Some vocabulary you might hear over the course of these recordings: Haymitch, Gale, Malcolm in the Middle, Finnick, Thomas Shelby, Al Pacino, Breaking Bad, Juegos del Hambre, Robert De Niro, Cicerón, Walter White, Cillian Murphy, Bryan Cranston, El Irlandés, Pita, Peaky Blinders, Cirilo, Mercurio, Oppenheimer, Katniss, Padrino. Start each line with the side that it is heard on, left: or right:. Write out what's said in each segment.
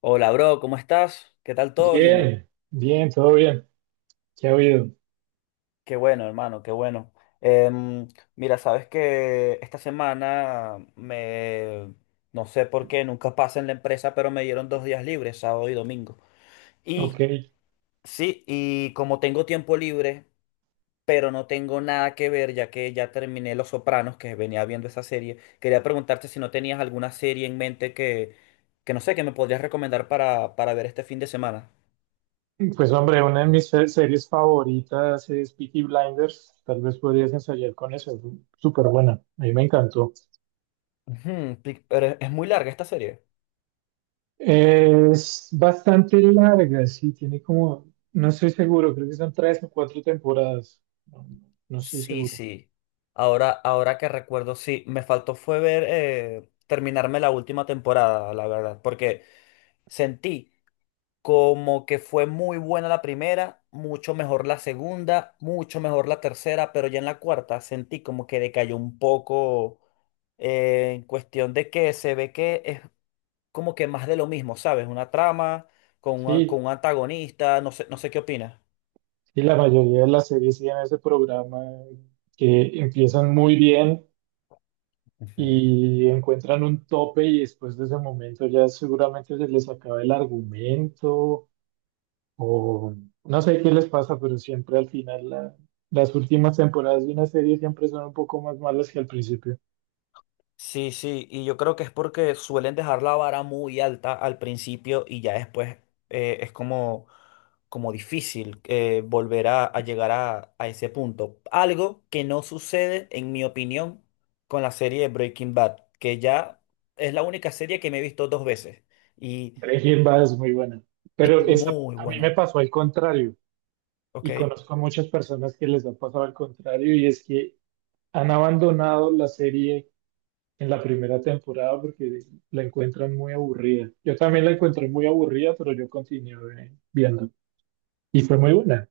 left: Hola, bro, ¿cómo estás? ¿Qué tal todo, Gino?
right: Bien, bien, todo bien. ¿Qué ha habido?
left: Qué bueno, hermano, qué bueno. Em, Mira, sabes que esta semana no sé por qué, nunca pasa en la empresa, pero me dieron dos días libres, sábado y domingo. Y
right: Ok,
left: sí, y como tengo tiempo libre, pero no tengo nada que ver, ya que ya terminé Los Sopranos, que venía viendo esa serie, quería preguntarte si no tenías alguna serie en mente que no sé, que me podrías recomendar para ver este fin de semana.
right: pues hombre, una de mis series favoritas es Peaky Blinders. Tal vez podrías ensayar con eso. Es súper buena. A mí me encantó.
left: Ujú, pero es muy larga esta serie.
right: Es bastante larga, sí. Tiene como, no estoy seguro, creo que son 3 o 4 temporadas. No, no estoy
left: Sí,
right: seguro.
left: sí. Ahora que recuerdo, sí, me faltó fue ver terminarme la última temporada, la verdad, porque sentí como que fue muy buena la primera, mucho mejor la segunda, mucho mejor la tercera, pero ya en la cuarta sentí como que decayó un poco en cuestión de que se ve que es como que más de lo mismo, ¿sabes? Una trama
right: Sí,
left: con un antagonista, no sé, no sé qué opinas.
right: y la mayoría de las series tienen ese programa que empiezan muy bien,
left: Ujú.
right: y encuentran un tope y después de ese momento ya seguramente se les acaba el argumento o no sé qué les pasa, pero siempre al final las últimas temporadas de una serie siempre son un poco más malas que al principio.
left: Sí, sí, y yo creo que es porque suelen dejar la vara muy alta al principio y ya después es como difícil volver a llegar a ese punto. Algo que no sucede, en mi opinión, con la serie de Breaking Bad, que ya es la única serie que me he visto dos veces y
right: Breaking Bad es muy buena, pero esa,
left: muy
right: a mí me
left: buena,
right: pasó al contrario,
left: ¿ok?
right: y conozco a muchas personas que les ha pasado al contrario, y es que han abandonado la serie en la primera temporada porque la encuentran muy aburrida. Yo también la encontré muy aburrida, pero yo continué viendo. Y fue muy buena.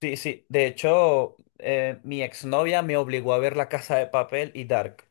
left: Sí, sí. De hecho, mi exnovia me obligó a ver La Casa de Papel y Dark.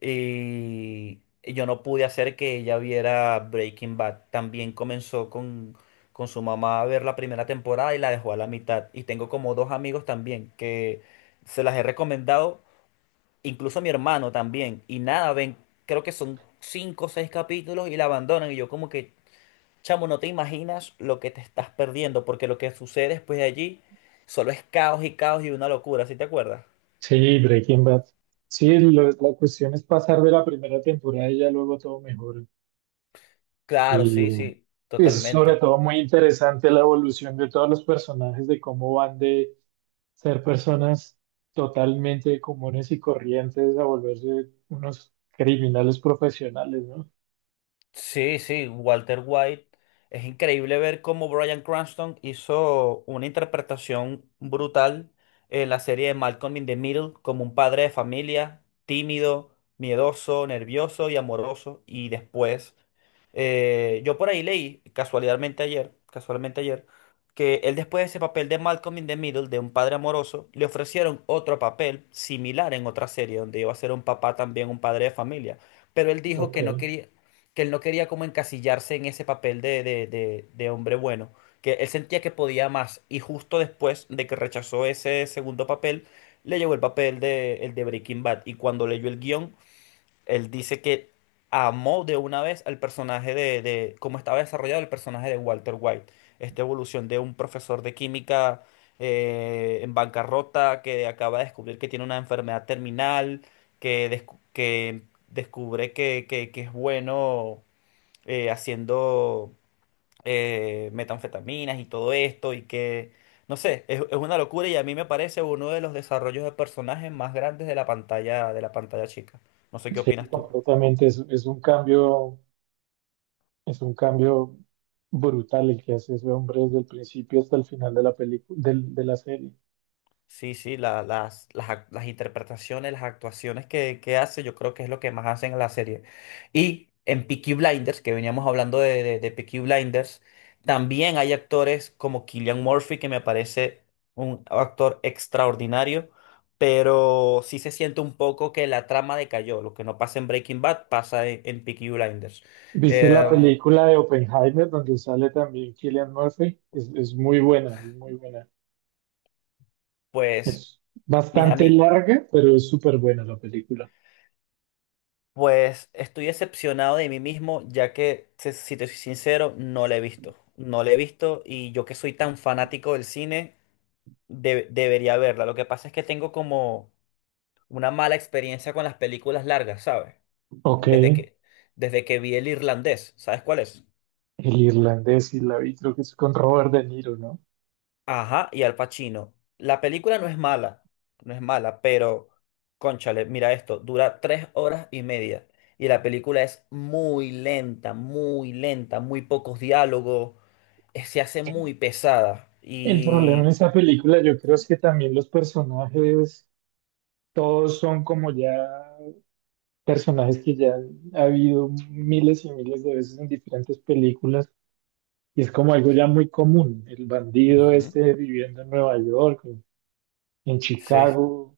left: Y yo no pude hacer que ella viera Breaking Bad. También comenzó con su mamá a ver la primera temporada y la dejó a la mitad. Y tengo como dos amigos también que se las he recomendado, incluso a mi hermano también. Y nada, ven, creo que son cinco o seis capítulos y la abandonan. Y yo como que chamo, no te imaginas lo que te estás perdiendo, porque lo que sucede después de allí solo es caos y caos y una locura, ¿sí te acuerdas?
right: Sí, Breaking Bad. Sí, la cuestión es pasar de la primera temporada y ya luego todo mejora.
left: Claro, sí,
right: Y
left: sí,
right: es sobre
left: totalmente.
right: todo muy interesante la evolución de todos los personajes, de cómo van de ser personas totalmente comunes y corrientes a volverse unos criminales profesionales, ¿no?
left: Sí, sí, Walter White. Es increíble ver cómo Bryan Cranston hizo una interpretación brutal en la serie de Malcolm in the Middle como un padre de familia, tímido, miedoso, nervioso y amoroso. Y después, yo por ahí leí, casualmente ayer, que él después de ese papel de Malcolm in the Middle, de un padre amoroso, le ofrecieron otro papel similar en otra serie, donde iba a ser un papá también, un padre de familia. Pero él dijo
right: Ok.
left: que no quería que él no quería como encasillarse en ese papel de hombre bueno, que él sentía que podía más y justo después de que rechazó ese segundo papel, le llegó el papel el de Breaking Bad, y cuando leyó el guión, él dice que amó de una vez al personaje de cómo estaba desarrollado el personaje de Walter White, esta evolución de un profesor de química en bancarrota que acaba de descubrir que tiene una enfermedad terminal, que descubre que que es bueno haciendo metanfetaminas y todo esto, no sé, es una locura y a mí me parece uno de los desarrollos de personajes más grandes de la pantalla chica. No sé qué
right: Sí,
left: opinas tú.
right: completamente. Es un cambio, es un cambio brutal el que hace ese hombre desde el principio hasta el final de la película, de la serie.
left: Sí, sí, las interpretaciones, las actuaciones que hace, yo creo que es lo que más hacen en la serie. Y en Peaky Blinders, que veníamos hablando de Peaky Blinders, también hay actores como Cillian Murphy, que me parece un actor extraordinario, pero sí se siente un poco que la trama decayó. Lo que no pasa en Breaking Bad pasa en Peaky Blinders.
right: ¿Viste la
left: Em,
right: película de Oppenheimer donde sale también Cillian Murphy? Es muy buena, es muy buena.
left: pues,
right: Es
left: mis
right: bastante
left: amigos.
right: larga, pero es súper buena la película.
left: Pues estoy decepcionado de mí mismo, ya que, si te soy sincero, no la he visto. No la he visto y yo que soy tan fanático del cine, debería verla. Lo que pasa es que tengo como una mala experiencia con las películas largas, ¿sabes?
right: Ok,
left: Desde
right: el
left: que, desde que vi El Irlandés, ¿sabes cuál es?
right: irlandés y la vi, creo que es con Robert De Niro, ¿no?
left: Ajá, y Al Pacino. La película no es mala, no es mala, pero, cónchale, mira esto, dura tres horas y media. Y la película es muy lenta, muy lenta, muy pocos diálogos. Eh, se hace muy pesada.
right: El problema en
left: Y
right: esa película yo creo es que también los personajes, todos son como ya personajes que ya han habido miles y miles de veces en diferentes películas, y es como algo ya muy común. El bandido
left: ujú.
right: este viviendo en Nueva York, en
left: sí,
right: Chicago,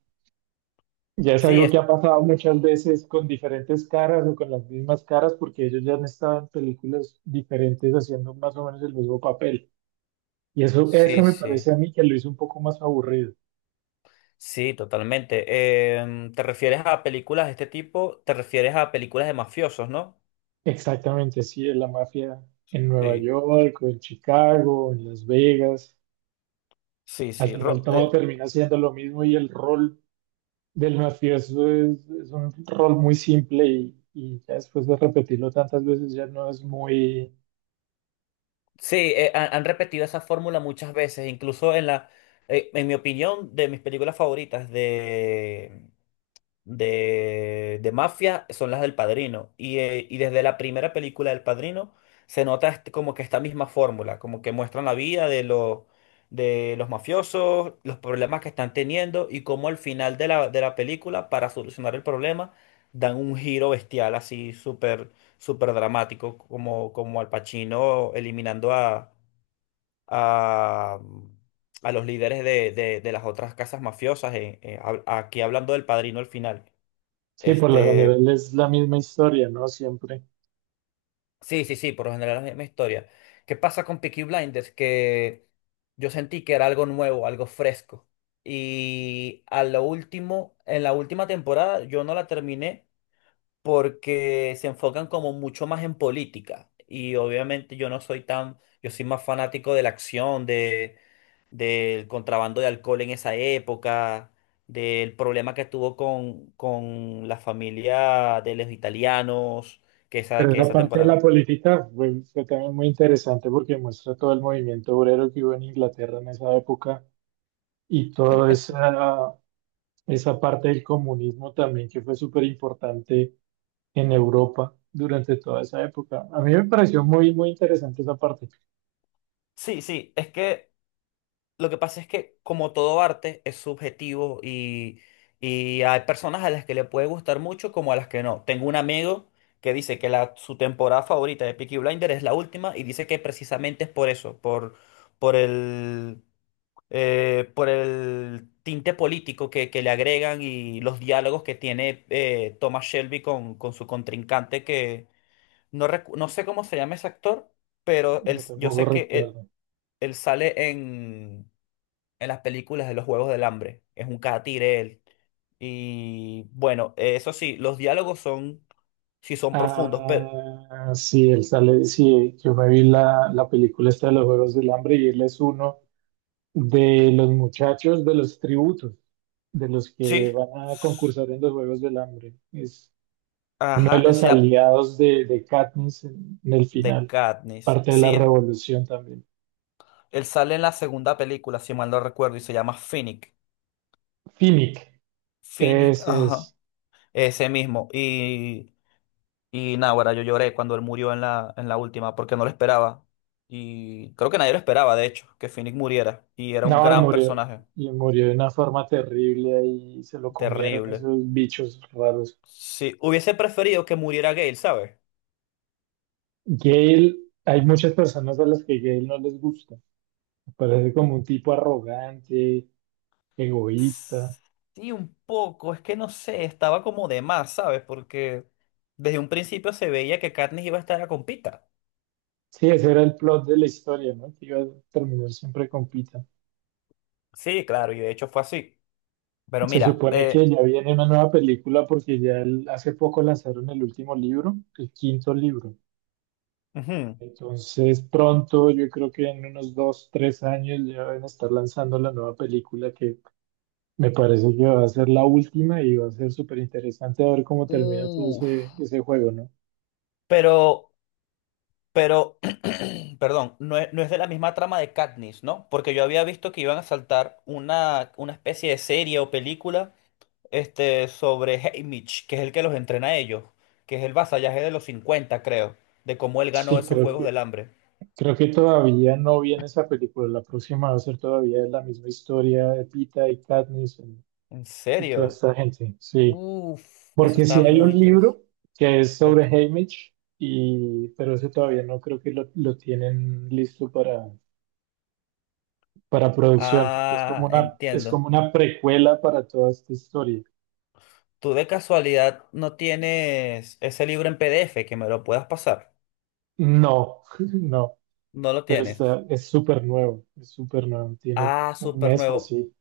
right: ya es
left: sí,
right: algo que
left: es-
right: ha pasado muchas veces con diferentes caras o con las mismas caras porque ellos ya han estado en películas diferentes haciendo más o menos el mismo papel. Y eso
left: sí,
right: me
left: sí.
right: parece a mí que lo hizo un poco más aburrido.
left: Sí, totalmente. ¿Te refieres a películas de este tipo? ¿Te refieres a películas de mafiosos, no?
right: Exactamente, sí, de la mafia en Nueva
left: Sí,
right: York o en Chicago, en Las Vegas.
left: sí,
right: Al
left: sí.
right: final todo termina siendo lo mismo, y el rol del mafioso es un rol muy simple y ya después de repetirlo tantas veces ya no es muy...
left: Sí, han repetido esa fórmula muchas veces, incluso en la, en mi opinión, de mis películas favoritas de mafia son las del Padrino. Y desde la primera película del Padrino se nota como que esta misma fórmula, como que muestran la vida de los mafiosos, los problemas que están teniendo y cómo al final de la película, para solucionar el problema, dan un giro bestial así súper súper dramático, como Al Pacino eliminando a, a los líderes de las otras casas mafiosas, aquí hablando del Padrino al final.
right: Sí, por lo
left: Este,
right: general es la misma historia, ¿no? Siempre.
left: sí, sí, sí, por lo general es la misma historia. ¿Qué pasa con Peaky Blinders? Que yo sentí que era algo nuevo, algo fresco. Y a lo último, en la última temporada yo no la terminé porque se enfocan como mucho más en política. Y obviamente yo no soy tan, yo soy más fanático de la acción, de del contrabando de alcohol en esa época, del problema que tuvo con la familia de los italianos,
right: Pero
left: que
right: esa
left: esa
right: parte de la
left: temporada.
right: política fue, fue también muy interesante porque muestra todo el movimiento obrero que hubo en Inglaterra en esa época y toda esa, esa parte del comunismo también que fue súper importante en Europa durante toda esa época. A mí me pareció muy, muy interesante esa parte.
left: Sí, sí, es que lo que pasa es que como todo arte es subjetivo y hay personas a las que le puede gustar mucho como a las que no. Tengo un amigo que dice su temporada favorita de Peaky Blinder es la última y dice que precisamente es por eso, por el... por el tinte político que le agregan y los diálogos que tiene Thomas Shelby con su contrincante, que no sé cómo se llama ese actor, pero él,
right: Yo
left: yo
right: tampoco
left: sé que él,
right: recuerdo.
left: él sale en las películas de los Juegos del Hambre, es un catire él. Y bueno, eso sí, sí son profundos, pero
right: Ah, sí, él sale, sí, yo me vi la, la película esta de los Juegos del Hambre, y él es uno de los muchachos de los tributos, de los que
left: sí,
right: van a
left: s-
right: concursar en los Juegos del Hambre. Es uno de
left: ajá, él
right: los
left: se llama
right: aliados de Katniss en el
left: The
right: final,
left: Katniss,
right: parte de la
left: sí,
right: revolución también.
left: él sale en la segunda película, si mal no recuerdo, y se llama Finnick.
right: Finnick,
left: Finnick,
right: ese es.
left: ajá. Ese mismo. Y nada, ahora yo lloré cuando él murió en en la última, porque no lo esperaba. Y creo que nadie lo esperaba, de hecho, que Finnick muriera. Y era un
right: No,
left: gran personaje.
right: y murió de una forma terrible ahí, se lo comieron
left: Terrible.
right: esos bichos raros.
left: Sí, hubiese preferido que muriera Gale, ¿sabes?
right: Gale, hay muchas personas a las que Gale no les gusta. Me parece como un tipo arrogante, egoísta.
left: Sí, un poco. Es que no sé, estaba como de más, ¿sabes? Porque desde un principio se veía que Katniss iba a estar a compita.
right: Sí, ese era el plot de la historia, ¿no? Que iba a terminar siempre con Pita.
left: Sí, claro, y de hecho fue así. Pero
right: Se
left: mira,
right: supone que ya viene una nueva película porque ya hace poco lanzaron el último libro, el quinto libro.
left: ujú.
right: Entonces pronto, yo creo que en unos 2, 3 años ya van a estar lanzando la nueva película que me parece que va a ser la última, y va a ser súper interesante a ver cómo termina todo
left: Uf,
right: ese, ese juego, ¿no?
left: Pero, pero, perdón, no es de la misma trama de Katniss, ¿no? Porque yo había visto que iban a saltar una especie de serie o película este, sobre Haymitch, que es el que los entrena a ellos, que es el vasallaje de los 50 creo, de cómo él ganó
right: Sí,
left: esos Juegos del Hambre.
right: creo que todavía no viene esa película. La próxima va a ser todavía la misma historia de Pita y Katniss
left: ¿En
right: y toda
left: serio?
right: esta gente. Sí,
left: Uf. Eso
right: porque
left: está
right: si hay
left: muy
right: un
left: interesante.
right: libro que es sobre
left: Ok.
right: Haymitch, y, pero ese todavía no creo que lo tienen listo para producción, porque
left: Ah,
right: es
left: entiendo.
right: como una precuela para toda esta historia.
left: ¿Tú de casualidad no tienes ese libro en PDF que me lo puedas pasar?
right: No, no.
left: No lo
right: Pero
left: tienes.
right: está, es súper nuevo, tiene
left: Ah,
right: un
left: súper
right: mes o
left: nuevo.
right: así.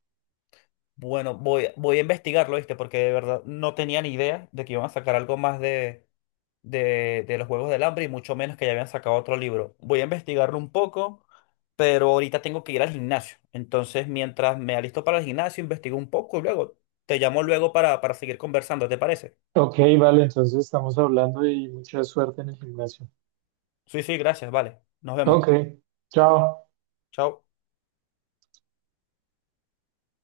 left: Bueno, voy, voy a investigarlo, ¿viste? Porque de verdad no tenía ni idea de que iban a sacar algo más de los Juegos del Hambre y mucho menos que ya habían sacado otro libro. Voy a investigarlo un poco, pero ahorita tengo que ir al gimnasio. Entonces, mientras me alisto para el gimnasio, investigo un poco y luego te llamo luego para seguir conversando, ¿te parece?
right: Ok, vale, entonces estamos hablando y mucha suerte en el gimnasio.
left: Sí, sí, gracias, vale. Nos vemos.
right: Ok, chao.
left: Chao.